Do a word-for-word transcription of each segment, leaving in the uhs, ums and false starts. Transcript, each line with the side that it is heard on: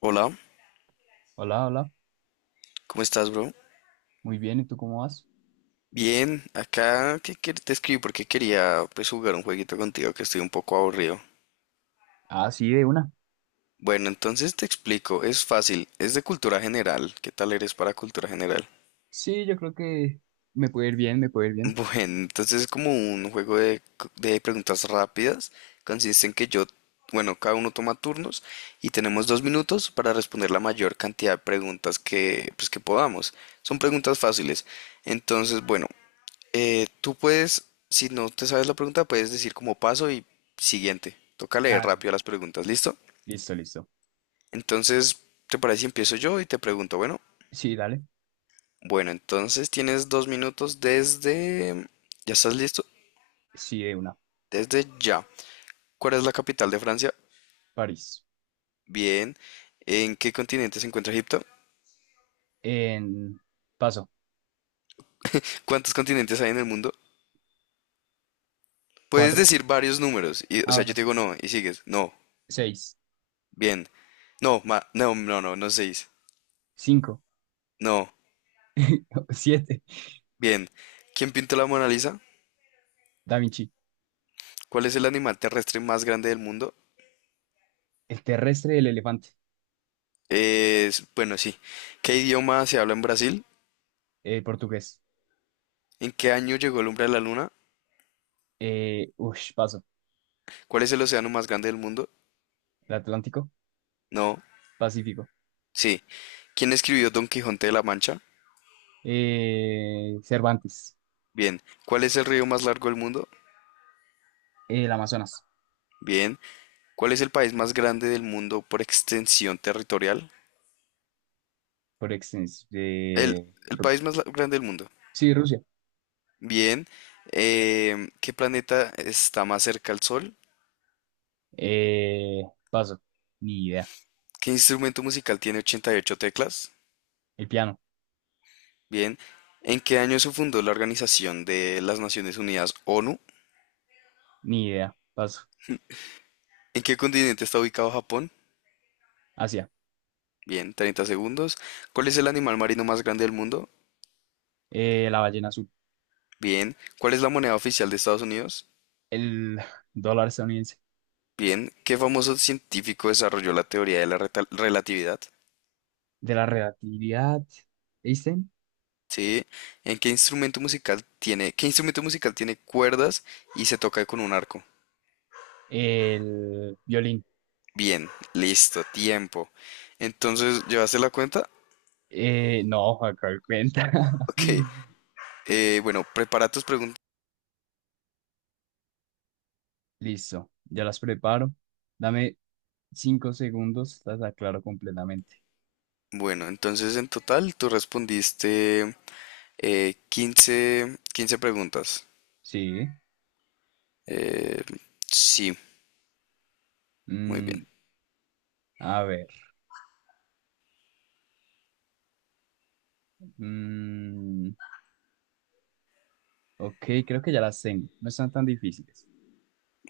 left: Hola,
right: Hola, hola.
left: ¿cómo estás, bro?
right: Muy bien, ¿y tú cómo vas?
left: Bien, acá que quer- te escribí porque quería pues jugar un jueguito contigo que estoy un poco aburrido.
right: Ah, sí, de una.
left: Bueno, entonces te explico, es fácil, es de cultura general. ¿Qué tal eres para cultura general?
right: Sí, yo creo que me puede ir bien, me puede ir bien.
left: Bueno, entonces es como un juego de, c- de preguntas rápidas. Consiste en que yo, bueno, cada uno toma turnos y tenemos dos minutos para responder la mayor cantidad de preguntas que, pues, que podamos. Son preguntas fáciles. Entonces, bueno, Eh, tú puedes, si no te sabes la pregunta, puedes decir como paso y siguiente. Toca leer
right: Ah,
left: rápido
right: listo.
left: las preguntas, ¿listo?
right: Listo, listo.
left: Entonces, ¿te parece si empiezo yo y te pregunto? Bueno,
right: Sí, dale.
left: bueno, entonces tienes dos minutos desde... ¿Ya estás listo?
right: Sí, de una.
left: Desde ya. ¿Cuál es la capital de Francia?
right: París.
left: Bien. ¿En qué continente se encuentra Egipto?
right: En Paso.
left: ¿Cuántos continentes hay en el mundo? Puedes
right: Cuatro.
left: decir varios números. Y, o
right: Ah,
left: sea, yo
right: bueno,
left: te digo
right: sí.
left: no y sigues. No.
right: Seis.
left: Bien. No, ma- no, no, no, no seis.
right: Cinco.
left: No.
right: Siete.
left: Bien. ¿Quién pintó la Mona Lisa?
right: Da Vinci.
left: ¿Cuál es el animal terrestre más grande del mundo?
right: El terrestre el elefante.
left: Es, bueno, sí. ¿Qué idioma se habla en Brasil?
right: Eh, portugués.
left: ¿En qué año llegó el hombre a la luna?
right: Eh, ush, paso.
left: ¿Cuál es el océano más grande del mundo?
right: El Atlántico.
left: No,
right: Pacífico.
left: sí. ¿Quién escribió Don Quijote de la Mancha?
right: Eh, Cervantes.
left: Bien. ¿Cuál es el río más largo del mundo?
right: El Amazonas.
left: Bien. ¿Cuál es el país más grande del mundo por extensión territorial?
right: Por extensión.
left: El,
right: Eh,
left: el
right: Ru-
left: país más la- grande del mundo.
right: sí, Rusia.
left: Bien. Em, ¿qué planeta está más cerca al Sol?
right: Eh, Paso. Ni idea.
left: ¿Qué instrumento musical tiene ochenta y ocho teclas?
right: El piano.
left: Bien, ¿en qué año se fundó la Organización de las Naciones Unidas, ONU?
right: Ni idea. Paso.
left: ¿En qué continente está ubicado Japón?
right: Asia.
left: Bien, treinta segundos. ¿Cuál es el animal marino más grande del mundo?
right: Eh, la ballena azul.
left: Bien. ¿Cuál es la moneda oficial de Estados Unidos?
right: El dólar estadounidense.
left: Bien. ¿Qué famoso científico desarrolló la teoría de la reta- relatividad?
right: De la relatividad. Einstein.
left: Sí. ¿En qué instrumento musical tiene, qué instrumento musical tiene cuerdas y se toca con un arco?
right: El violín.
left: Bien, listo, tiempo. Entonces, ¿llevaste la cuenta?
right: Eh, no, acá cuenta.
left: Ok. Eh, bueno, prepara tus preguntas.
right: Listo. Ya las preparo. Dame cinco segundos. Las aclaro completamente.
left: Bueno, entonces en total tú respondiste eh, quince 15 preguntas.
right: Sí.
left: Eh, sí, muy bien.
right: Mm, a ver. Mm, ok, creo que ya las tengo. No están tan difíciles.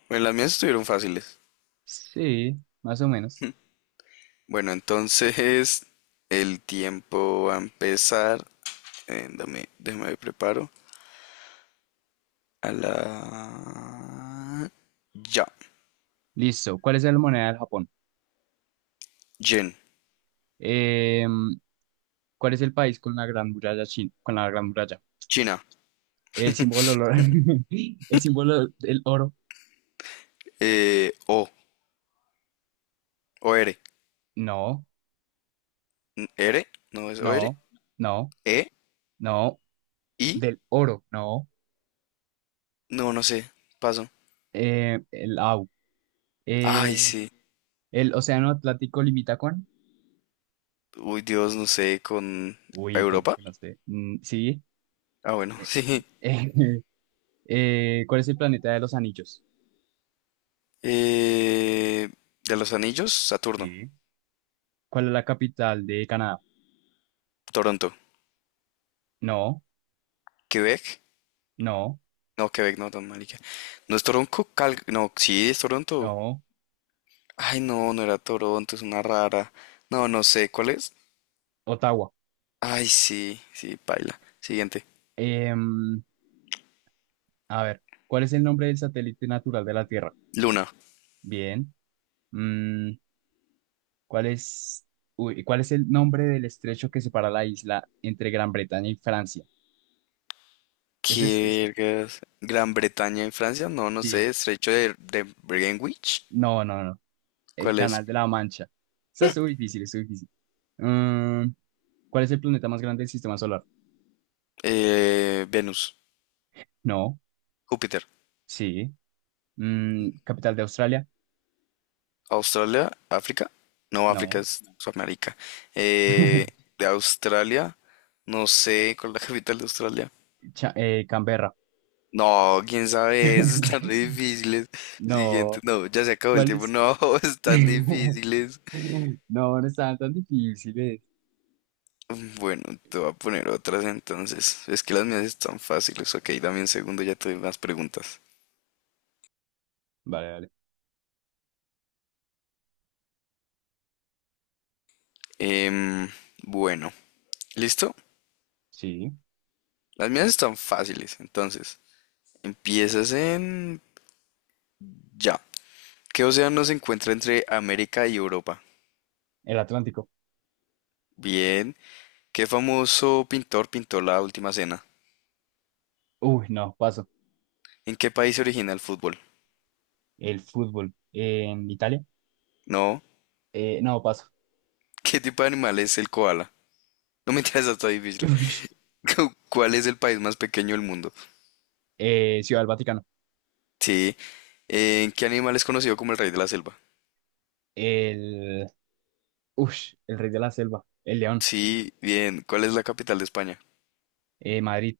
left: Bueno, las mías estuvieron fáciles.
right: Sí, más o menos.
left: Bueno, entonces el tiempo va a empezar. Eh, dame, déjame me preparo. A la... Ya.
right: Listo. ¿Cuál es la moneda del Japón?
left: Yen.
right: Em, ¿Cuál es el país con la gran muralla china? Con la gran muralla.
left: China.
right: El símbolo del oro. El símbolo del oro.
left: Eh, o. O R.
right: No,
left: N- R. No es O R.
right: no, no,
left: E.
right: no.
left: I.
right: Del oro, no.
left: No, no sé. Paso.
right: Eh, el au.
left: Ay,
right: Eh,
left: sí.
right: el océano Atlántico limita con.
left: Uy, Dios, no sé, con
right: Uy, como
left: Europa.
right: que no sé. Mm, sí.
left: Ah, bueno,
right: Eh,
left: sí.
right: eh, eh, ¿Cuál es el planeta de los anillos?
left: Eh, de los anillos, Saturno,
right: Sí. ¿Cuál es la capital de Canadá?
left: Toronto,
right: No,
left: Quebec.
right: no,
left: No, Quebec, no, tan marica. No es Toronto, Cal... No, sí, es Toronto.
right: no.
left: Ay, no, no era Toronto, es una rara. No, no sé, ¿cuál es?
right: Ottawa.
left: Ay, sí, sí, paila. Siguiente.
right: Em, A ver, ¿cuál es el nombre del satélite natural de la Tierra?
left: Luna.
right: Bien. Mm, ¿cuál es, Uy, ¿cuál es el nombre del estrecho que separa la isla entre Gran Bretaña y Francia? Ese es, ese-
left: ¿Qué vergas? Gran Bretaña en Francia. No, no
right: sí.
left: sé. Estrecho de, de Greenwich.
right: No, no, no. El
left: ¿Cuál es?
right: Canal de la Mancha. Está muy difícil, es difícil. Mm, ¿Cuál es el planeta más grande del sistema solar?
left: Eh, Venus.
right: No.
left: Júpiter.
right: Sí. Mm, ¿capital de Australia?
left: Australia, África. No, África
right: No.
left: es Sudamérica. Eh, de Australia, no sé cuál es la capital de Australia.
right: Cha- eh, Canberra.
left: No, quién sabe, eso están re difíciles. Siguiente,
right: No.
left: no, ya se acabó el
right: ¿Cuál
left: tiempo.
right: es?
left: No, están difíciles.
right: No, no estaban tan difíciles.
left: Bueno, te voy a poner otras entonces. Es que las mías están fáciles. Ok, dame un segundo, ya te doy más preguntas.
right: Vale, vale.
left: Em, bueno, ¿listo?
right: Sí.
left: Las mías están fáciles. Entonces, empiezas en ya. ¿Qué océano se encuentra entre América y Europa?
right: El Atlántico.
left: Bien. ¿Qué famoso pintor pintó la última cena?
right: Uy, no, paso.
left: ¿En qué país se origina el fútbol?
right: El fútbol. En Italia.
left: No.
right: Eh, no, paso.
left: ¿Qué tipo de animal es el koala? No me interesa, está difícil.
right: Ush.
left: ¿Cuál es el país más pequeño del mundo?
right: Eh, Ciudad del Vaticano.
left: Sí. ¿En qué animal es conocido como el rey de la selva?
right: El. Ush, el Rey de la Selva. El León.
left: Sí, bien. ¿Cuál es la capital de España?
right: Eh, Madrid.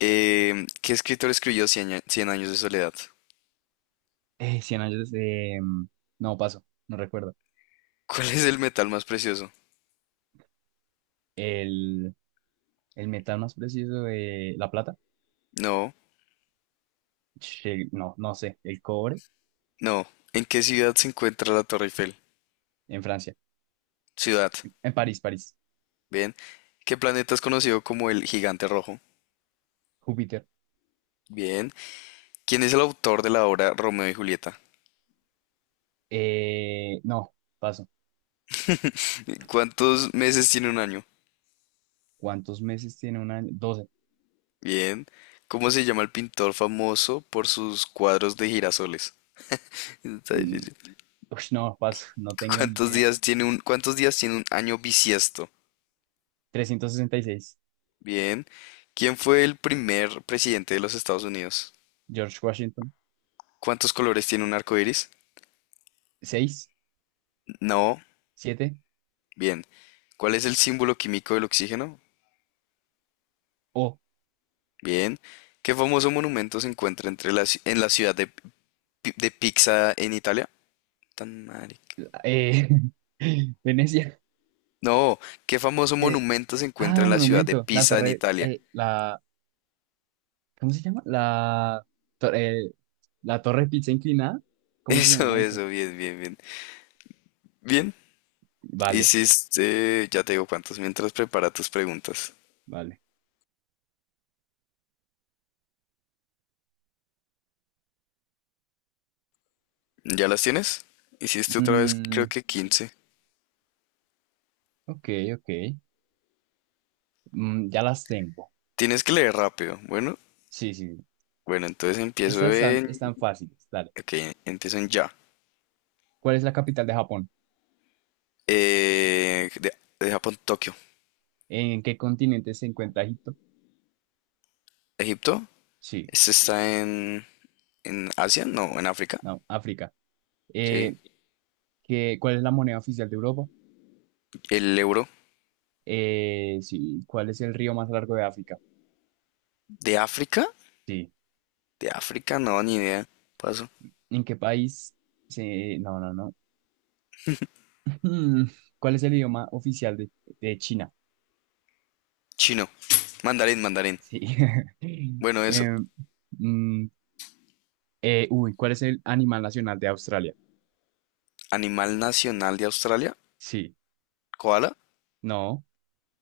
left: Em, ¿qué escritor escribió Cien, a- Cien años de soledad?
right: Eh, Cien años. Eh, no, paso. No recuerdo.
left: ¿Cuál es el metal más precioso?
right: El. El metal más preciso de la plata.
left: No,
right: Che, no, no sé. El cobre.
left: no. ¿En qué ciudad se encuentra la Torre Eiffel?
right: En Francia.
left: Ciudad.
right: En París, París.
left: Bien. ¿Qué planeta es conocido como el Gigante Rojo?
right: Júpiter.
left: Bien. ¿Quién es el autor de la obra Romeo y Julieta?
right: Eh, no, paso.
left: ¿Cuántos meses tiene un año?
right: ¿Cuántos meses tiene un año? Doce.
left: Bien. ¿Cómo se llama el pintor famoso por sus cuadros de girasoles? Está difícil.
right: Uy, no, paso, no tengo ni
left: ¿Cuántos
right: idea.
left: días tiene un, cuántos días tiene un año bisiesto?
right: Trescientos sesenta y seis.
left: Bien. ¿Quién fue el primer presidente de los Estados Unidos?
right: George Washington.
left: ¿Cuántos colores tiene un arco iris?
right: Seis.
left: No.
right: Siete.
left: Bien. ¿Cuál es el símbolo químico del oxígeno?
right: O.
left: Bien. ¿Qué famoso monumento se encuentra entre la, ci- en la ciudad de, Pi- de Pisa en Italia? Tan marica.
right: eh, Venecia,
left: No, ¿qué famoso
right: que,
left: monumento se encuentra
right: ah,
left: en la ciudad de
right: monumento, la
left: Pisa en
right: torre,
left: Italia?
right: eh, la, ¿cómo se llama? La, tor- eh, la torre pizza inclinada, ¿cómo se
left: Eso,
right: llama eso?
left: eso, bien, bien, bien. Bien,
right: Vale,
left: hiciste, ya te digo cuántos, mientras prepara tus preguntas.
right: vale.
left: ¿Ya las tienes? Hiciste otra vez, creo
right: Mm,
left: que quince.
right: ok, ok, Mm, ya las tengo.
left: Tienes que leer rápido. Bueno,
right: Sí, sí, sí.
left: bueno, entonces empiezo
right: Esas están,
left: en...
right: están fáciles, dale.
left: Ok, empiezo en ya.
right: ¿Cuál es la capital de Japón?
left: Eh, de, de Japón, Tokio.
right: ¿En qué continente se encuentra Egipto?
left: Egipto.
right: Sí,
left: Este está en... ¿En Asia? No, en África.
right: no, África.
left: Sí.
right: eh, que- ¿Cuál es la moneda oficial de Europa?
left: El euro.
right: Eh, sí, ¿cuál es el río más largo de África?
left: ¿De África?
right: Sí.
left: De África, no, ni idea. Paso.
right: ¿En qué país? Sí, no, no, no. Hmm, ¿Cuál es el idioma oficial de, de China?
left: Chino. Mandarín, mandarín.
right: Sí.
left: Bueno, eso.
right: Eh, mm, eh, Uy, ¿cuál es el animal nacional de Australia?
left: Animal nacional de Australia.
right: Sí.
left: Koala.
right: No.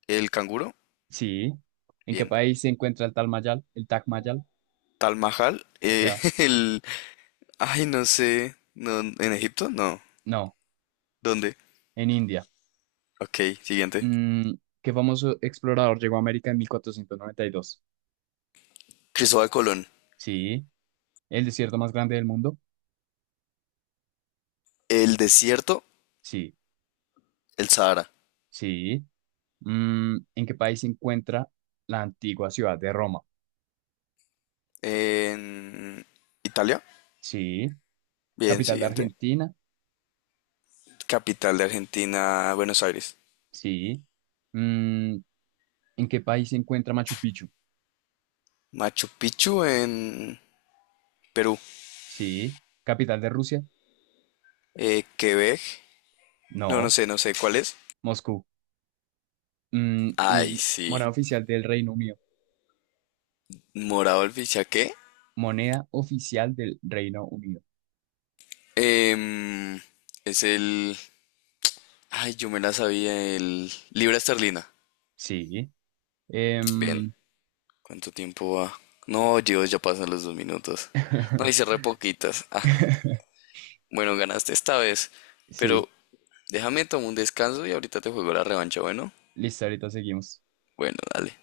left: El canguro.
right: Sí. ¿En qué
left: Bien.
right: país se encuentra el Tal Mayal? ¿El Taj Mahal?
left: Tal Mahal. eh,
right: Ya.
left: el... Ay, no sé. No, ¿en Egipto? No.
right: No.
left: ¿Dónde?
right: En India.
left: Ok, siguiente.
right: Mm, ¿Qué famoso explorador llegó a América en mil cuatrocientos noventa y dos?
left: Cristóbal Colón.
right: Sí. ¿El desierto más grande del mundo?
left: El desierto.
right: Sí,
left: El Sahara.
right: sí. Mm, ¿en qué país se encuentra la antigua ciudad de Roma?
left: En Italia.
right: Sí.
left: Bien,
right: ¿Capital de
left: siguiente.
right: Argentina?
left: Capital de Argentina, Buenos Aires.
right: Sí. Mm, ¿En qué país se encuentra Machu Picchu?
left: Machu Picchu en Perú.
right: Sí. ¿Capital de Rusia?
left: Eh, Quebec. No, no
right: No.
left: sé, no sé cuál es.
right: Moscú. Mm,
left: Ay,
right: uy,
left: sí.
right: moneda oficial del Reino Unido.
left: Morado el Fichaqué.
right: Moneda oficial del Reino Unido.
left: Em, es el... Ay, yo me la sabía. El... Libra esterlina.
right: Sí.
left: Bien.
right: Em,
left: ¿Cuánto tiempo va? No, Dios, ya pasan los dos minutos. No, hice re poquitas. Ah, bueno, ganaste esta vez.
right: sí.
left: Pero déjame tomar un descanso y ahorita te juego la revancha, ¿bueno?
right: Listo, ahorita seguimos.
left: Bueno, dale.